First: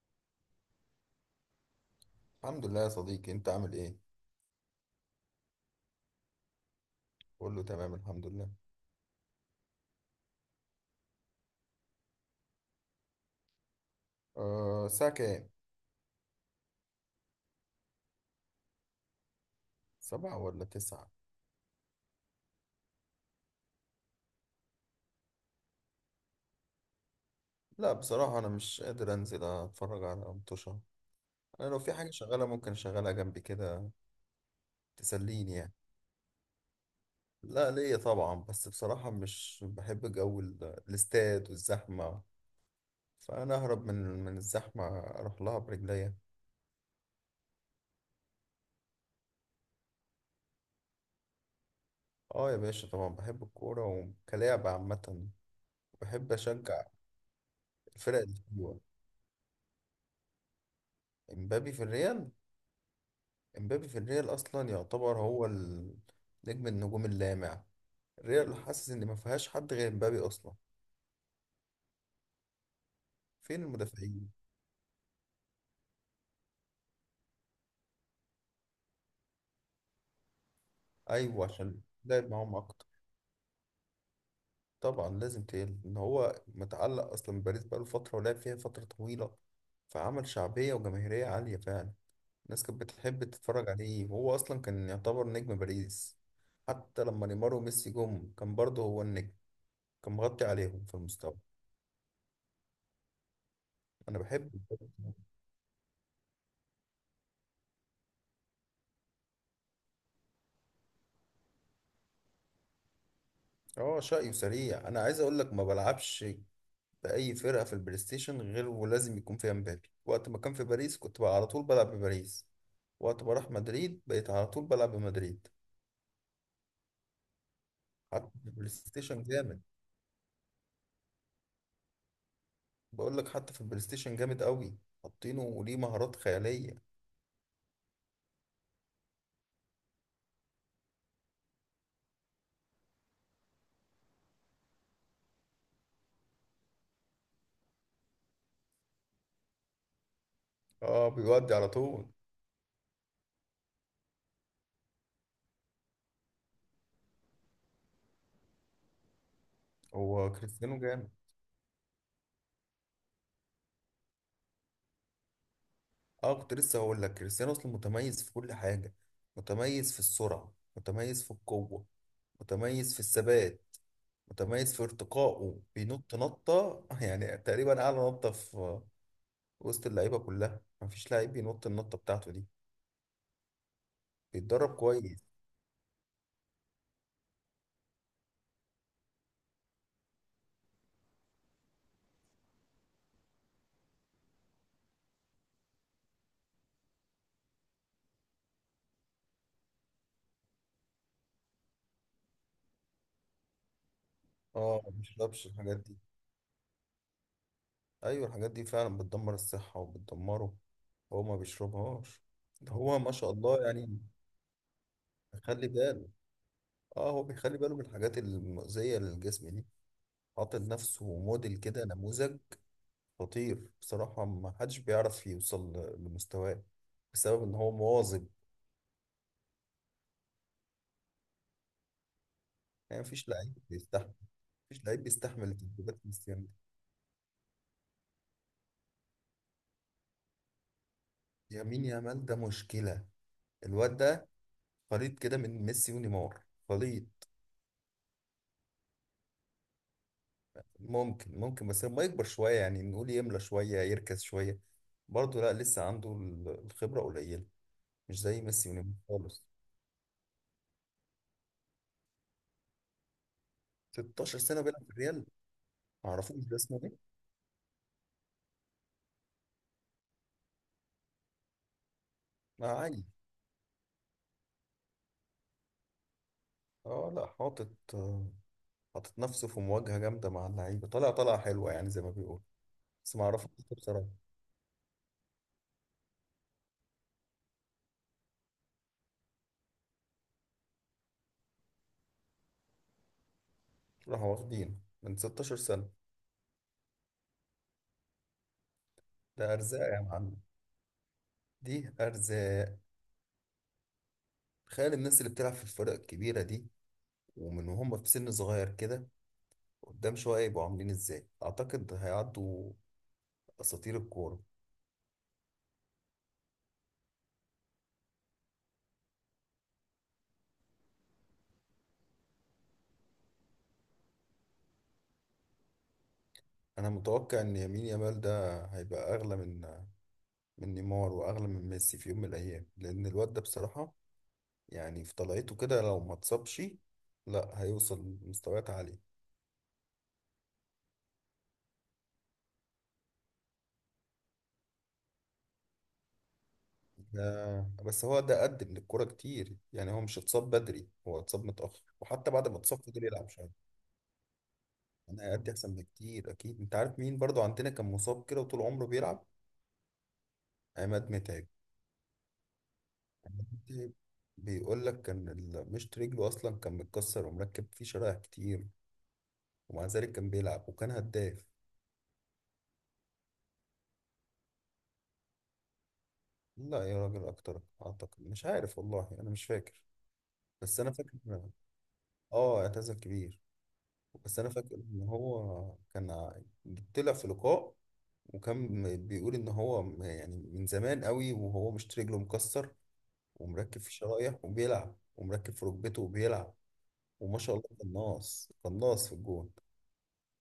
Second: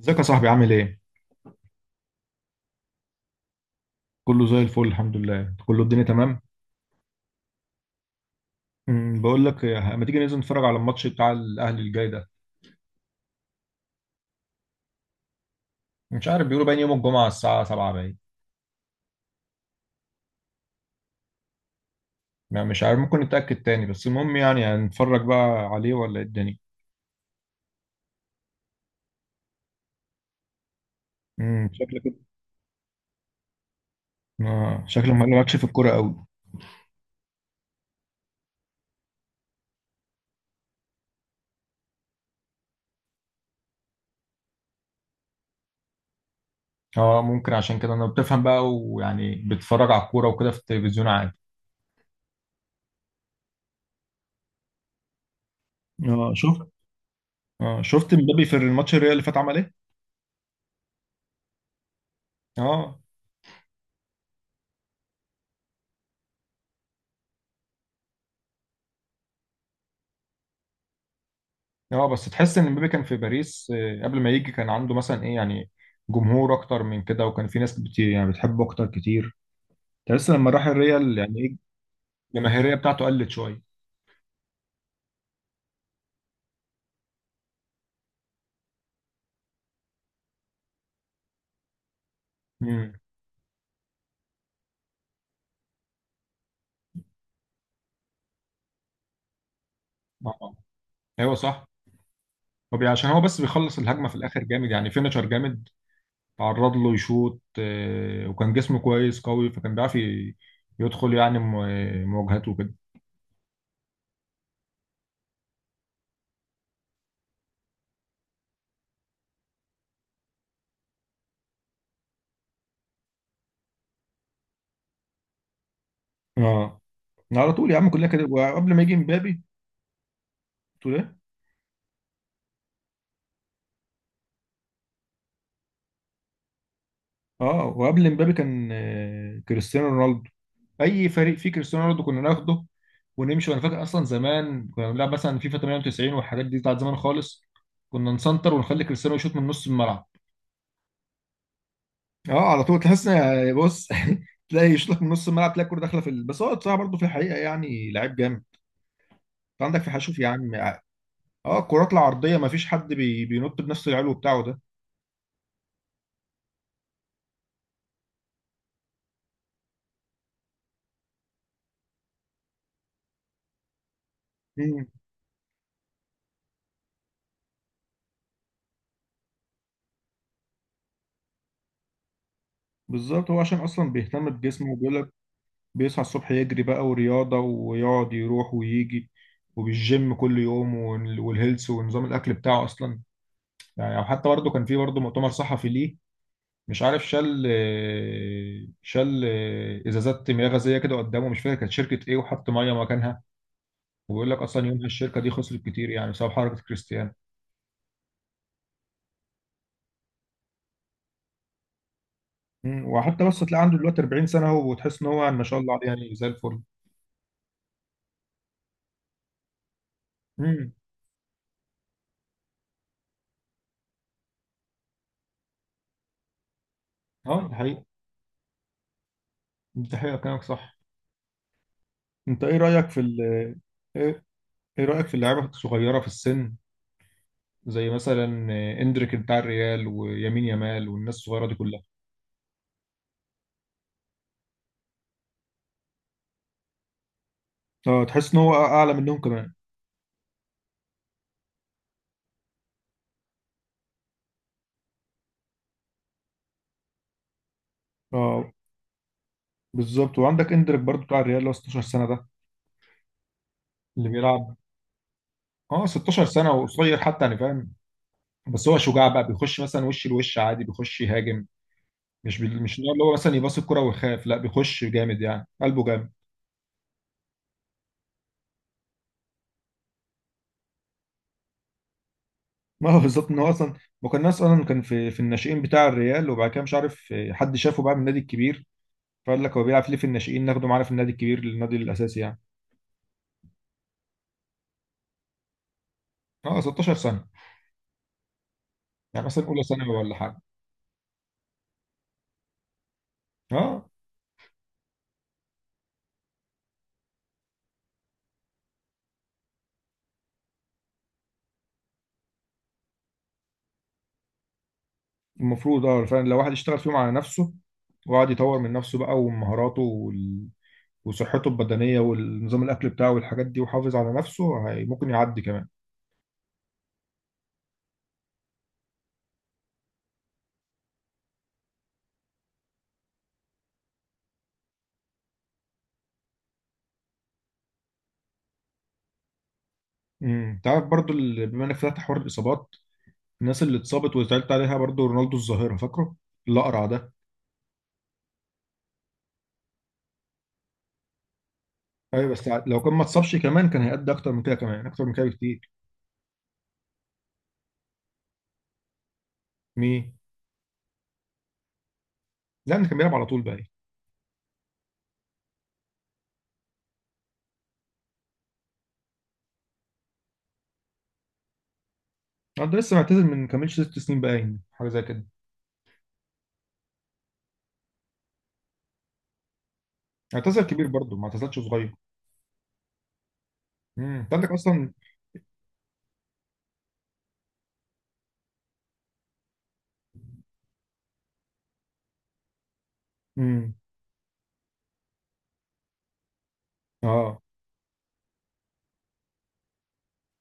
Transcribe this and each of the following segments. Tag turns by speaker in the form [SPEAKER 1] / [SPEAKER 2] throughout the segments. [SPEAKER 1] ازيك يا صاحبي، عامل ايه؟
[SPEAKER 2] الحمد لله يا صديقي، انت عامل ايه؟
[SPEAKER 1] كله زي الفل الحمد لله، كله الدنيا تمام؟
[SPEAKER 2] قول له تمام الحمد لله.
[SPEAKER 1] بقول لك إيه، ما تيجي ننزل نتفرج على الماتش بتاع الاهلي الجاي ده.
[SPEAKER 2] أه، الساعة كام؟
[SPEAKER 1] مش عارف، بيقولوا باين يوم الجمعة الساعة 7، باين.
[SPEAKER 2] سبعة ولا تسعة؟
[SPEAKER 1] ما مش عارف، ممكن نتأكد تاني، بس المهم يعني هنتفرج بقى عليه ولا ايه الدنيا؟
[SPEAKER 2] لا بصراحة انا مش قادر انزل اتفرج على مطوشة. انا لو في
[SPEAKER 1] شكلك
[SPEAKER 2] حاجة
[SPEAKER 1] كده.
[SPEAKER 2] شغالة ممكن اشغلها جنبي كده،
[SPEAKER 1] شكلك
[SPEAKER 2] تسليني
[SPEAKER 1] مالكش في
[SPEAKER 2] يعني.
[SPEAKER 1] الكورة قوي.
[SPEAKER 2] لا ليا طبعا، بس بصراحة مش بحب جو الاستاد والزحمة، فانا اهرب من الزحمة اروح لها برجليا.
[SPEAKER 1] اه ممكن، عشان كده انا بتفهم بقى، ويعني بتتفرج على الكورة وكده في التلفزيون عادي.
[SPEAKER 2] اه يا باشا، طبعا بحب الكورة وكلاعب عامة، بحب
[SPEAKER 1] اه شفت.
[SPEAKER 2] اشجع.
[SPEAKER 1] اه شفت
[SPEAKER 2] الفرق اللي
[SPEAKER 1] مبابي في
[SPEAKER 2] حلوة.
[SPEAKER 1] الماتش الريال اللي فات، عمل ايه؟
[SPEAKER 2] امبابي في الريال
[SPEAKER 1] اه.
[SPEAKER 2] امبابي في الريال اصلا يعتبر هو نجم النجوم اللامع. الريال حاسس ان ما فيهاش حد غير امبابي اصلا.
[SPEAKER 1] اه بس تحس ان مبابي كان في
[SPEAKER 2] فين
[SPEAKER 1] باريس، قبل
[SPEAKER 2] المدافعين؟
[SPEAKER 1] ما يجي كان عنده مثلا ايه، يعني جمهور اكتر من كده، وكان في ناس يعني بتحبه اكتر كتير. تحس لما راح الريال يعني
[SPEAKER 2] ايوه،
[SPEAKER 1] ايه،
[SPEAKER 2] عشان لعب معاهم
[SPEAKER 1] الجماهيريه
[SPEAKER 2] اكتر.
[SPEAKER 1] بتاعته قلت شويه.
[SPEAKER 2] طبعا لازم تقل، ان هو متعلق اصلا بباريس، بقاله فتره ولعب فيها فتره طويله، فعمل شعبيه وجماهيريه عاليه فعلا. الناس كانت
[SPEAKER 1] امم.
[SPEAKER 2] بتحب تتفرج عليه، وهو اصلا كان يعتبر نجم باريس. حتى لما نيمار وميسي جم كان برضه هو النجم، كان مغطي
[SPEAKER 1] اه.
[SPEAKER 2] عليهم في المستوى.
[SPEAKER 1] ايوه صح. عشان هو بس بيخلص الهجمه في
[SPEAKER 2] انا
[SPEAKER 1] الاخر
[SPEAKER 2] بحبه.
[SPEAKER 1] جامد، يعني فينيشر جامد. تعرض له يشوط، وكان جسمه كويس قوي، فكان بيعرف يدخل يعني مواجهات وكده.
[SPEAKER 2] اه شقي وسريع. انا عايز اقول لك ما بلعبش باي فرقه في البلاي ستيشن غير ولازم يكون فيها مبابي. وقت ما كان في باريس كنت بقى على طول بلعب بباريس، وقت ما راح مدريد بقيت على طول بلعب بمدريد.
[SPEAKER 1] اه على طول يا عم، كلها كده،
[SPEAKER 2] حتى في البلاي
[SPEAKER 1] وقبل ما يجي
[SPEAKER 2] ستيشن
[SPEAKER 1] مبابي
[SPEAKER 2] جامد.
[SPEAKER 1] تقول ايه.
[SPEAKER 2] بقول لك حتى في البلاي ستيشن جامد قوي، حاطينه وليه مهارات خياليه.
[SPEAKER 1] اه وقبل مبابي كان كريستيانو رونالدو. اي فريق فيه كريستيانو رونالدو كنا ناخده ونمشي. وانا فاكر اصلا زمان كنا بنلعب مثلا فيفا 98 والحاجات دي بتاعت زمان خالص. كنا نسنتر ونخلي كريستيانو يشوط من نص الملعب.
[SPEAKER 2] اه بيودي على طول.
[SPEAKER 1] اه على طول، تحس بص تلاقي يشوط لك من نص الملعب، تلاقي الكوره داخله بس هو بصراحه برضه في الحقيقه يعني لعيب جامد. انت عندك في حشوف يا
[SPEAKER 2] هو
[SPEAKER 1] عم.
[SPEAKER 2] كريستيانو
[SPEAKER 1] اه
[SPEAKER 2] جامد.
[SPEAKER 1] الكرات العرضيه ما فيش حد بينط بنفس العلو بتاعه ده.
[SPEAKER 2] اه كنت لسه هقول لك، كريستيانو اصلا متميز في كل حاجه، متميز في السرعه، متميز في القوه، متميز في الثبات، متميز في
[SPEAKER 1] مم.
[SPEAKER 2] ارتقائه، بينط نطة يعني تقريبا أعلى نطة في وسط اللعيبة كلها. مفيش لعيب بينط النطة بتاعته دي.
[SPEAKER 1] بالظبط، هو عشان اصلا بيهتم بجسمه،
[SPEAKER 2] بيتدرب
[SPEAKER 1] وبيقول
[SPEAKER 2] كويس.
[SPEAKER 1] بيصحى الصبح يجري بقى ورياضة، ويقعد يروح ويجي، وبالجيم كل يوم، والهيلث، ونظام الأكل بتاعه أصلا. يعني أو حتى برضه كان في برضه مؤتمر صحفي ليه، مش عارف، شال إزازات مياه غازية كده قدامه، مش فاكر كانت شركة إيه، وحط مية مكانها. وبيقول لك أصلا
[SPEAKER 2] اه
[SPEAKER 1] يومها
[SPEAKER 2] ما
[SPEAKER 1] الشركة دي
[SPEAKER 2] بيشربش
[SPEAKER 1] خسرت
[SPEAKER 2] الحاجات
[SPEAKER 1] كتير،
[SPEAKER 2] دي.
[SPEAKER 1] يعني بسبب حركة كريستيانو.
[SPEAKER 2] أيوة الحاجات دي فعلا بتدمر الصحة وبتدمره، هو ما بيشربهاش. ده
[SPEAKER 1] مم.
[SPEAKER 2] هو ما
[SPEAKER 1] وحتى
[SPEAKER 2] شاء
[SPEAKER 1] بس
[SPEAKER 2] الله
[SPEAKER 1] تلاقي عنده
[SPEAKER 2] يعني.
[SPEAKER 1] دلوقتي 40 سنة أهو، وتحس إن هو ما شاء
[SPEAKER 2] بيخلي
[SPEAKER 1] الله عليه
[SPEAKER 2] باله.
[SPEAKER 1] يعني زي الفل.
[SPEAKER 2] اه هو بيخلي باله من الحاجات المؤذية للجسم دي. حاطط
[SPEAKER 1] امم.
[SPEAKER 2] لنفسه موديل كده، نموذج خطير بصراحة. ما حدش بيعرف يوصل لمستواه، بسبب
[SPEAKER 1] أه دي
[SPEAKER 2] إن هو
[SPEAKER 1] حقيقة.
[SPEAKER 2] مواظب.
[SPEAKER 1] دي حقيقة، كلامك صح. أنت إيه رأيك في
[SPEAKER 2] يعني
[SPEAKER 1] ال
[SPEAKER 2] مفيش لعيب بيستحمل،
[SPEAKER 1] إيه، ايه رأيك في اللعيبة
[SPEAKER 2] تدريبات
[SPEAKER 1] الصغيرة في
[SPEAKER 2] كريستيانو دي.
[SPEAKER 1] السن، زي مثلا اندريك بتاع الريال، ويمين يامال، والناس الصغيرة دي كلها.
[SPEAKER 2] يمين يامال ده مشكلة. الواد ده خليط كده من ميسي ونيمار، خليط.
[SPEAKER 1] اه، تحس ان هو اعلى منهم كمان.
[SPEAKER 2] ممكن ممكن بس لما يكبر شوية، يعني نقول يملى شوية، يركز شوية. برضه لا لسه عنده الخبرة قليلة، مش زي
[SPEAKER 1] اه
[SPEAKER 2] ميسي ونيمار خالص.
[SPEAKER 1] بالظبط، وعندك اندريك برضو بتاع الريال اللي هو 16 سنة ده، اللي
[SPEAKER 2] 16
[SPEAKER 1] بيلعب.
[SPEAKER 2] سنة بيلعب في الريال.
[SPEAKER 1] اه 16
[SPEAKER 2] معرفوش
[SPEAKER 1] سنة
[SPEAKER 2] ده اسمه
[SPEAKER 1] وقصير
[SPEAKER 2] ايه.
[SPEAKER 1] حتى، يعني فاهم. بس هو شجاع بقى، بيخش مثلا وش لوش عادي، بيخش يهاجم.
[SPEAKER 2] ما
[SPEAKER 1] مش اللي
[SPEAKER 2] عادي.
[SPEAKER 1] هو مثلا يباص الكرة ويخاف، لا بيخش جامد، يعني قلبه جامد.
[SPEAKER 2] اه لا حاطط، حاطط نفسه في مواجهة جامدة مع اللعيبة، طالع طالعة حلوة يعني زي ما بيقول.
[SPEAKER 1] ما هو
[SPEAKER 2] بس
[SPEAKER 1] بالظبط ان
[SPEAKER 2] معرفوش
[SPEAKER 1] هو اصلا
[SPEAKER 2] بصراحة.
[SPEAKER 1] ما كان الناس اصلا، كان في الناشئين بتاع الريال، وبعد كده مش عارف، حد شافه بقى من النادي الكبير، فقال لك هو بيلعب ليه في الناشئين، ناخده معانا في النادي الكبير، للنادي الاساسي يعني.
[SPEAKER 2] راحوا واخدين من 16 سنة.
[SPEAKER 1] اه 16 سنه، يعني مثلا
[SPEAKER 2] ده
[SPEAKER 1] اولى
[SPEAKER 2] أرزاق
[SPEAKER 1] ثانوي
[SPEAKER 2] يا
[SPEAKER 1] ولا حاجه.
[SPEAKER 2] معلم، دي أرزاق.
[SPEAKER 1] اه.
[SPEAKER 2] تخيل الناس اللي بتلعب في الفرق الكبيرة دي، ومن وهم في سن صغير كده، قدام شوية يبقوا عاملين ازاي. أعتقد هيعدوا أساطير الكورة.
[SPEAKER 1] المفروض اه فعلا لو واحد يشتغل فيهم على نفسه، وقعد يطور من نفسه بقى، ومهاراته، وصحته البدنيه، والنظام الاكل بتاعه، والحاجات دي، وحافظ على نفسه، هي ممكن يعدي كمان.
[SPEAKER 2] أنا متوقع إن يمين يامال ده هيبقى أغلى من نيمار وأغلى من ميسي في يوم من الأيام، لأن الواد ده بصراحة يعني في طلعته كده لو ما اتصابش، لا هيوصل لمستويات عالية.
[SPEAKER 1] امم، تعرف برضو بما انك فتحت حوار الاصابات، الناس اللي اتصابت وزعلت عليها، برضو رونالدو الظاهره، فاكره الاقرع ده.
[SPEAKER 2] ده بس هو ده قدم للكورة كتير، يعني هو مش اتصاب بدري، هو اتصاب متأخر
[SPEAKER 1] ايوه
[SPEAKER 2] وحتى بعد
[SPEAKER 1] بس
[SPEAKER 2] ما اتصاب
[SPEAKER 1] لو كان ما
[SPEAKER 2] فضل يلعب
[SPEAKER 1] اتصابش
[SPEAKER 2] شوية.
[SPEAKER 1] كمان كان هيأدي اكتر من كده، كمان اكتر من
[SPEAKER 2] انا
[SPEAKER 1] كده
[SPEAKER 2] هيأدي
[SPEAKER 1] بكتير.
[SPEAKER 2] احسن بكتير اكيد. انت عارف مين برضو عندنا كان مصاب كده وطول عمره بيلعب؟
[SPEAKER 1] مين؟
[SPEAKER 2] عماد متعب.
[SPEAKER 1] لا ده كان بيلعب على طول بقى.
[SPEAKER 2] متعب بيقول لك كان مشط رجله اصلا كان متكسر ومركب فيه شرايح كتير، ومع ذلك كان بيلعب وكان هداف.
[SPEAKER 1] اه ده لسه معتزل من كملش ست سنين باين، حاجه زي كده.
[SPEAKER 2] لا يا راجل اكتر اعتقد، مش عارف والله انا مش فاكر.
[SPEAKER 1] اعتزل
[SPEAKER 2] بس
[SPEAKER 1] كبير
[SPEAKER 2] انا فاكر،
[SPEAKER 1] برضه ما اعتزلش صغير.
[SPEAKER 2] اه اعتزل كبير.
[SPEAKER 1] امم، انت
[SPEAKER 2] بس انا
[SPEAKER 1] عندك
[SPEAKER 2] فاكر
[SPEAKER 1] اصلا.
[SPEAKER 2] ان هو كان طلع في لقاء وكان بيقول ان هو يعني من زمان قوي وهو مشط رجله مكسر
[SPEAKER 1] امم.
[SPEAKER 2] ومركب في شرايح وبيلعب، ومركب في ركبته وبيلعب. وما
[SPEAKER 1] اه.
[SPEAKER 2] شاء الله قناص، قناص في الجون.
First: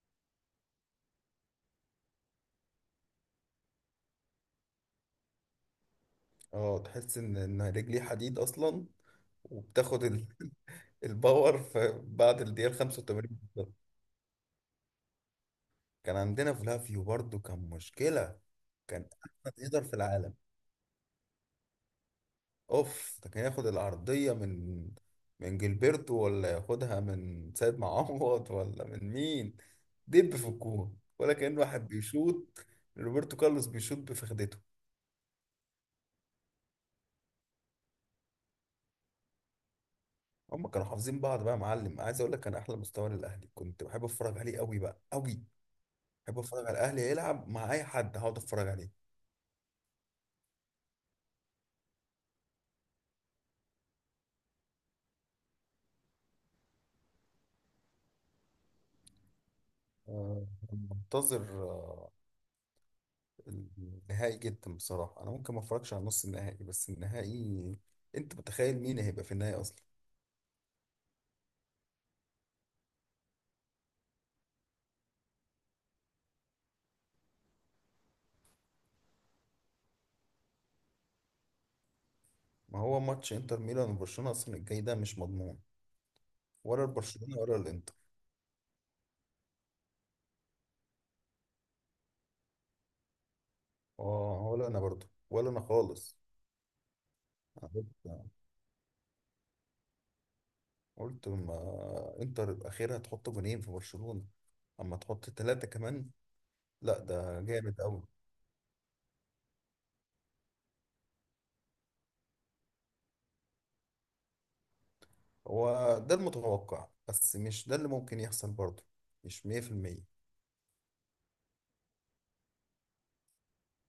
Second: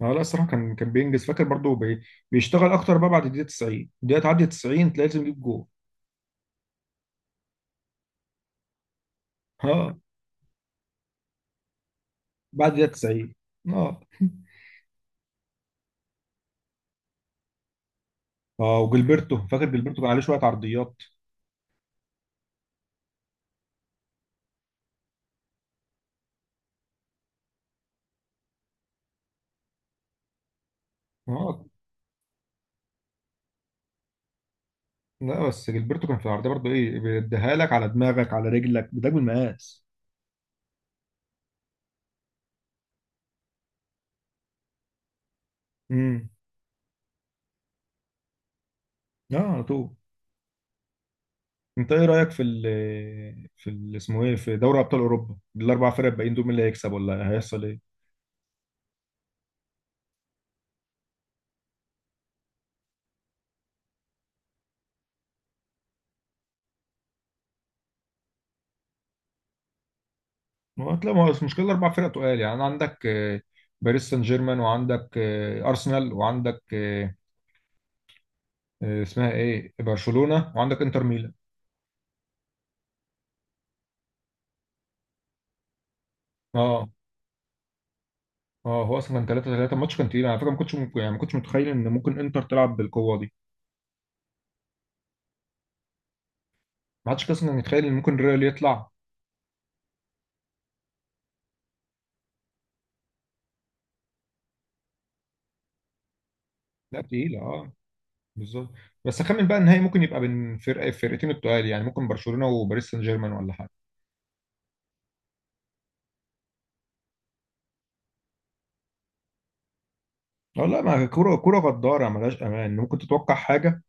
[SPEAKER 1] اه لا الصراحه، كان بينجز، فاكر برضه بيشتغل اكتر بقى بعد الدقيقه 90، الدقيقه تعدي 90 تلاقي لازم يجيب جول.
[SPEAKER 2] اه تحس ان رجليه حديد اصلا،
[SPEAKER 1] اه
[SPEAKER 2] وبتاخد ال... الباور في بعد
[SPEAKER 1] بعد
[SPEAKER 2] الدقيقة
[SPEAKER 1] الدقيقه
[SPEAKER 2] 85.
[SPEAKER 1] 90.
[SPEAKER 2] بالظبط.
[SPEAKER 1] اه
[SPEAKER 2] كان عندنا فلافيو برضو كان مشكلة،
[SPEAKER 1] اه،
[SPEAKER 2] كان
[SPEAKER 1] وجilberto،
[SPEAKER 2] احسن
[SPEAKER 1] فاكر
[SPEAKER 2] هيدر في
[SPEAKER 1] جilberto كان عليه
[SPEAKER 2] العالم.
[SPEAKER 1] شويه عرضيات.
[SPEAKER 2] اوف ده كان ياخد العرضية من جilberto، ولا ياخدها من سيد معوض، ولا من مين، دب في الجون ولا كأن
[SPEAKER 1] اه
[SPEAKER 2] واحد بيشوط روبرتو كارلوس بيشوط بفخدته.
[SPEAKER 1] لا بس جilberto كان في العرضيه برضه ايه، بيديها لك على دماغك، على رجلك، بداك بالمقاس.
[SPEAKER 2] هم كانوا حافظين بعض بقى يا معلم. عايز اقول لك كان احلى مستوى للاهلي، كنت بحب اتفرج عليه قوي بقى، قوي.
[SPEAKER 1] امم.
[SPEAKER 2] بحب اتفرج على الاهلي يلعب مع اي حد، هقعد اتفرج عليه.
[SPEAKER 1] اه على طول. انت ايه رايك في ال اسمه ايه، في دوري ابطال اوروبا، الاربع فرق الباقيين دول مين اللي هيكسب ولا هيحصل ايه؟
[SPEAKER 2] آه، منتظر آه، النهائي جدا بصراحه. انا ممكن ما اتفرجش على نص النهائي، بس النهائي. انت متخيل مين هيبقى في النهائي اصلا؟
[SPEAKER 1] ما هو المشكله، الاربع فرق تقال يعني، عندك باريس سان جيرمان، وعندك ارسنال، وعندك اسمها ايه برشلونه، وعندك انتر ميلان.
[SPEAKER 2] ما هو ماتش انتر ميلان وبرشلونه اصلا الجاي ده مش مضمون، ولا
[SPEAKER 1] اه.
[SPEAKER 2] البرشلونه ولا الانتر.
[SPEAKER 1] اه هو اصلا كان 3-3، الماتش كان تقيل على فكره، ما كنتش ممكن يعني، ما كنتش متخيل ان ممكن انتر تلعب بالقوه دي.
[SPEAKER 2] اه ولا انا برضو، ولا انا خالص.
[SPEAKER 1] ما حدش اصلا كان
[SPEAKER 2] أنا
[SPEAKER 1] يتخيل ان ممكن
[SPEAKER 2] قلت
[SPEAKER 1] ريال يطلع.
[SPEAKER 2] قلت ما انتر اخيرا هتحط جونين في برشلونه، اما تحط ثلاثه كمان، لا
[SPEAKER 1] لا تقيله
[SPEAKER 2] ده
[SPEAKER 1] اه،
[SPEAKER 2] جامد قوي.
[SPEAKER 1] بالظبط. بس اخمن بقى النهائي ممكن يبقى بين فرقتين التقال، يعني ممكن برشلونه وباريس سان جيرمان ولا حاجه.
[SPEAKER 2] هو ده المتوقع، بس مش ده اللي ممكن يحصل برضه، مش 100%.
[SPEAKER 1] اه لا، ما كوره كوره غداره ملهاش امان، ممكن تتوقع حاجه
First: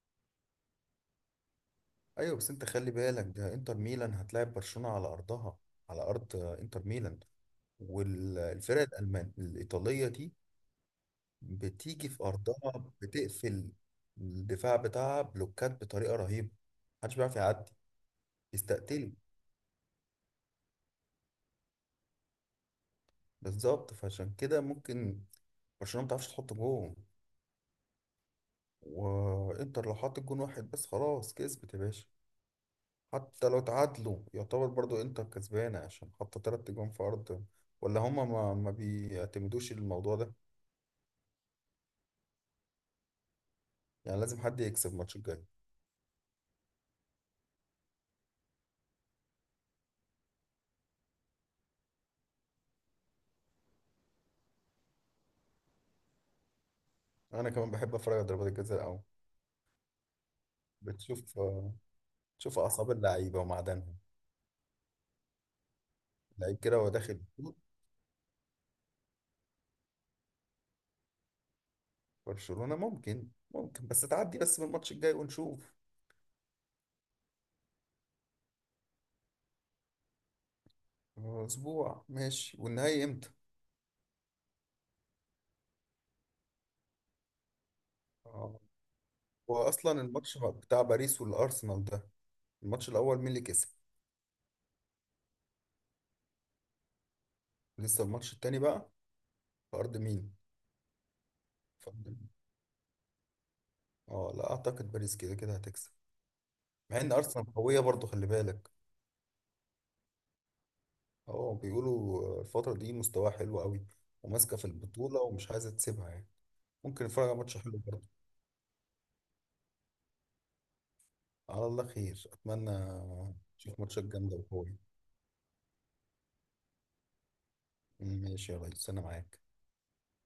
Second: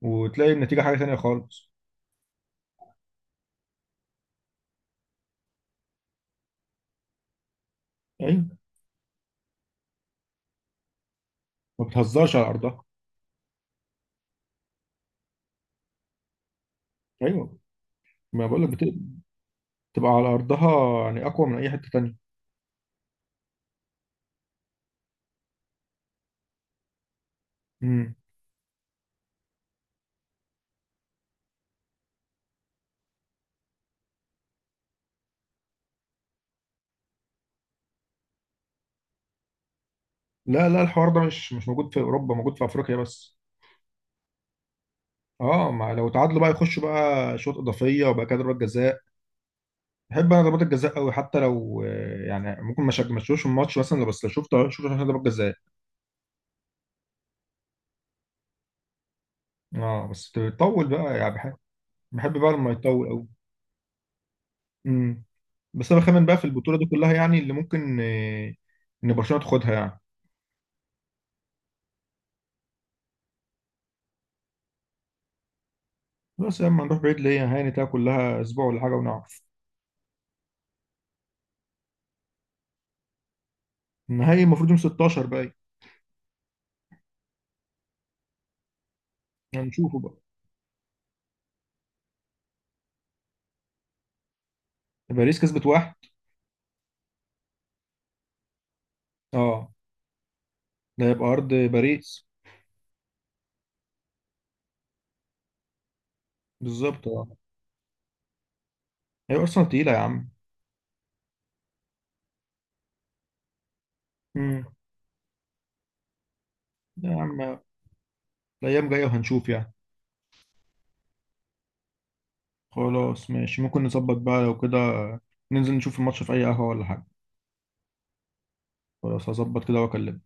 [SPEAKER 1] وتلاقي النتيجه حاجه تانية خالص.
[SPEAKER 2] ايوه بس انت خلي بالك، ده انتر ميلان هتلاعب برشلونة على ارضها، على ارض انتر ميلان.
[SPEAKER 1] ايوه،
[SPEAKER 2] والفرق الالمان الايطالية دي
[SPEAKER 1] ما
[SPEAKER 2] بتيجي في
[SPEAKER 1] بتهزرش على
[SPEAKER 2] ارضها،
[SPEAKER 1] ارضها.
[SPEAKER 2] بتقفل الدفاع بتاعها بلوكات بطريقة رهيبة، محدش بيعرف
[SPEAKER 1] ايوه،
[SPEAKER 2] يعدي،
[SPEAKER 1] ما بقول لك بتبقى
[SPEAKER 2] يستقتلوا.
[SPEAKER 1] على ارضها، يعني اقوى من اي حته تانية.
[SPEAKER 2] بالظبط، فعشان كده ممكن برشلونة ما بتعرفش تحط جون.
[SPEAKER 1] امم.
[SPEAKER 2] وانتر لو حط جون واحد بس خلاص كسبت يا باشا. حتى لو تعادلوا يعتبر برضو انتر كسبانة، عشان حاطة تلات جون في أرض. ولا هما ما بيعتمدوش الموضوع ده.
[SPEAKER 1] لا لا، الحوار ده مش موجود في اوروبا، موجود في افريقيا بس.
[SPEAKER 2] يعني لازم حد يكسب الماتش الجاي.
[SPEAKER 1] اه، ما لو تعادلوا بقى يخشوا بقى شوط اضافيه، وبقى كده ضربات جزاء. بحب انا ضربات الجزاء قوي، حتى لو يعني ممكن ما شفتوش الماتش مثلا، لو بس لو شفته، شفت عشان ضربات جزاء.
[SPEAKER 2] أنا كمان بحب أتفرج على ضربات الجزاء أوي.
[SPEAKER 1] اه بس تطول بقى، يعني
[SPEAKER 2] بتشوف
[SPEAKER 1] بحب بقى
[SPEAKER 2] تشوف
[SPEAKER 1] لما
[SPEAKER 2] أعصاب
[SPEAKER 1] يطول
[SPEAKER 2] اللعيبة ومعدنهم.
[SPEAKER 1] قوي. بس انا بخمن بقى في
[SPEAKER 2] لعيب
[SPEAKER 1] البطوله
[SPEAKER 2] كده
[SPEAKER 1] دي
[SPEAKER 2] وهو
[SPEAKER 1] كلها،
[SPEAKER 2] داخل
[SPEAKER 1] يعني اللي
[SPEAKER 2] يشوط،
[SPEAKER 1] ممكن ان برشلونه تاخدها يعني.
[SPEAKER 2] برشلونة ممكن، ممكن بس تعدي بس بالماتش الجاي ونشوف.
[SPEAKER 1] بس لما نروح بعيد ليه هاني تلاقي كلها اسبوع ولا حاجه ونعرف.
[SPEAKER 2] أسبوع ماشي، والنهائي إمتى؟
[SPEAKER 1] النهائي المفروض يوم 16 بقى،
[SPEAKER 2] آه،
[SPEAKER 1] يعني هنشوفه
[SPEAKER 2] وأصلا
[SPEAKER 1] بقى.
[SPEAKER 2] الماتش بتاع باريس والأرسنال ده، الماتش الأول مين اللي كسب؟
[SPEAKER 1] باريس كسبت واحد.
[SPEAKER 2] لسه الماتش التاني بقى،
[SPEAKER 1] اه
[SPEAKER 2] في أرض مين؟
[SPEAKER 1] ده يبقى ارض
[SPEAKER 2] اتفضل.
[SPEAKER 1] باريس.
[SPEAKER 2] اه لا اعتقد باريس كده كده هتكسب. مع
[SPEAKER 1] بالظبط
[SPEAKER 2] ان
[SPEAKER 1] اه.
[SPEAKER 2] ارسنال قويه برضو خلي بالك.
[SPEAKER 1] هي ارسنال تقيله يا عم.
[SPEAKER 2] اه بيقولوا الفتره دي مستواها حلو قوي، وماسكه في
[SPEAKER 1] امم.
[SPEAKER 2] البطوله ومش عايزه تسيبها يعني. ممكن
[SPEAKER 1] يا
[SPEAKER 2] نتفرج على
[SPEAKER 1] عم
[SPEAKER 2] ماتش حلو برضو.
[SPEAKER 1] الايام جايه وهنشوف يعني.
[SPEAKER 2] على الله خير، اتمنى
[SPEAKER 1] خلاص ماشي،
[SPEAKER 2] نشوف
[SPEAKER 1] ممكن
[SPEAKER 2] ماتشات
[SPEAKER 1] نظبط
[SPEAKER 2] جامده
[SPEAKER 1] بقى لو
[SPEAKER 2] وقويه.
[SPEAKER 1] كده ننزل نشوف الماتش في اي قهوه ولا حاجه.
[SPEAKER 2] ماشي يا ريس انا
[SPEAKER 1] خلاص
[SPEAKER 2] معاك.
[SPEAKER 1] هظبط كده واكلمك.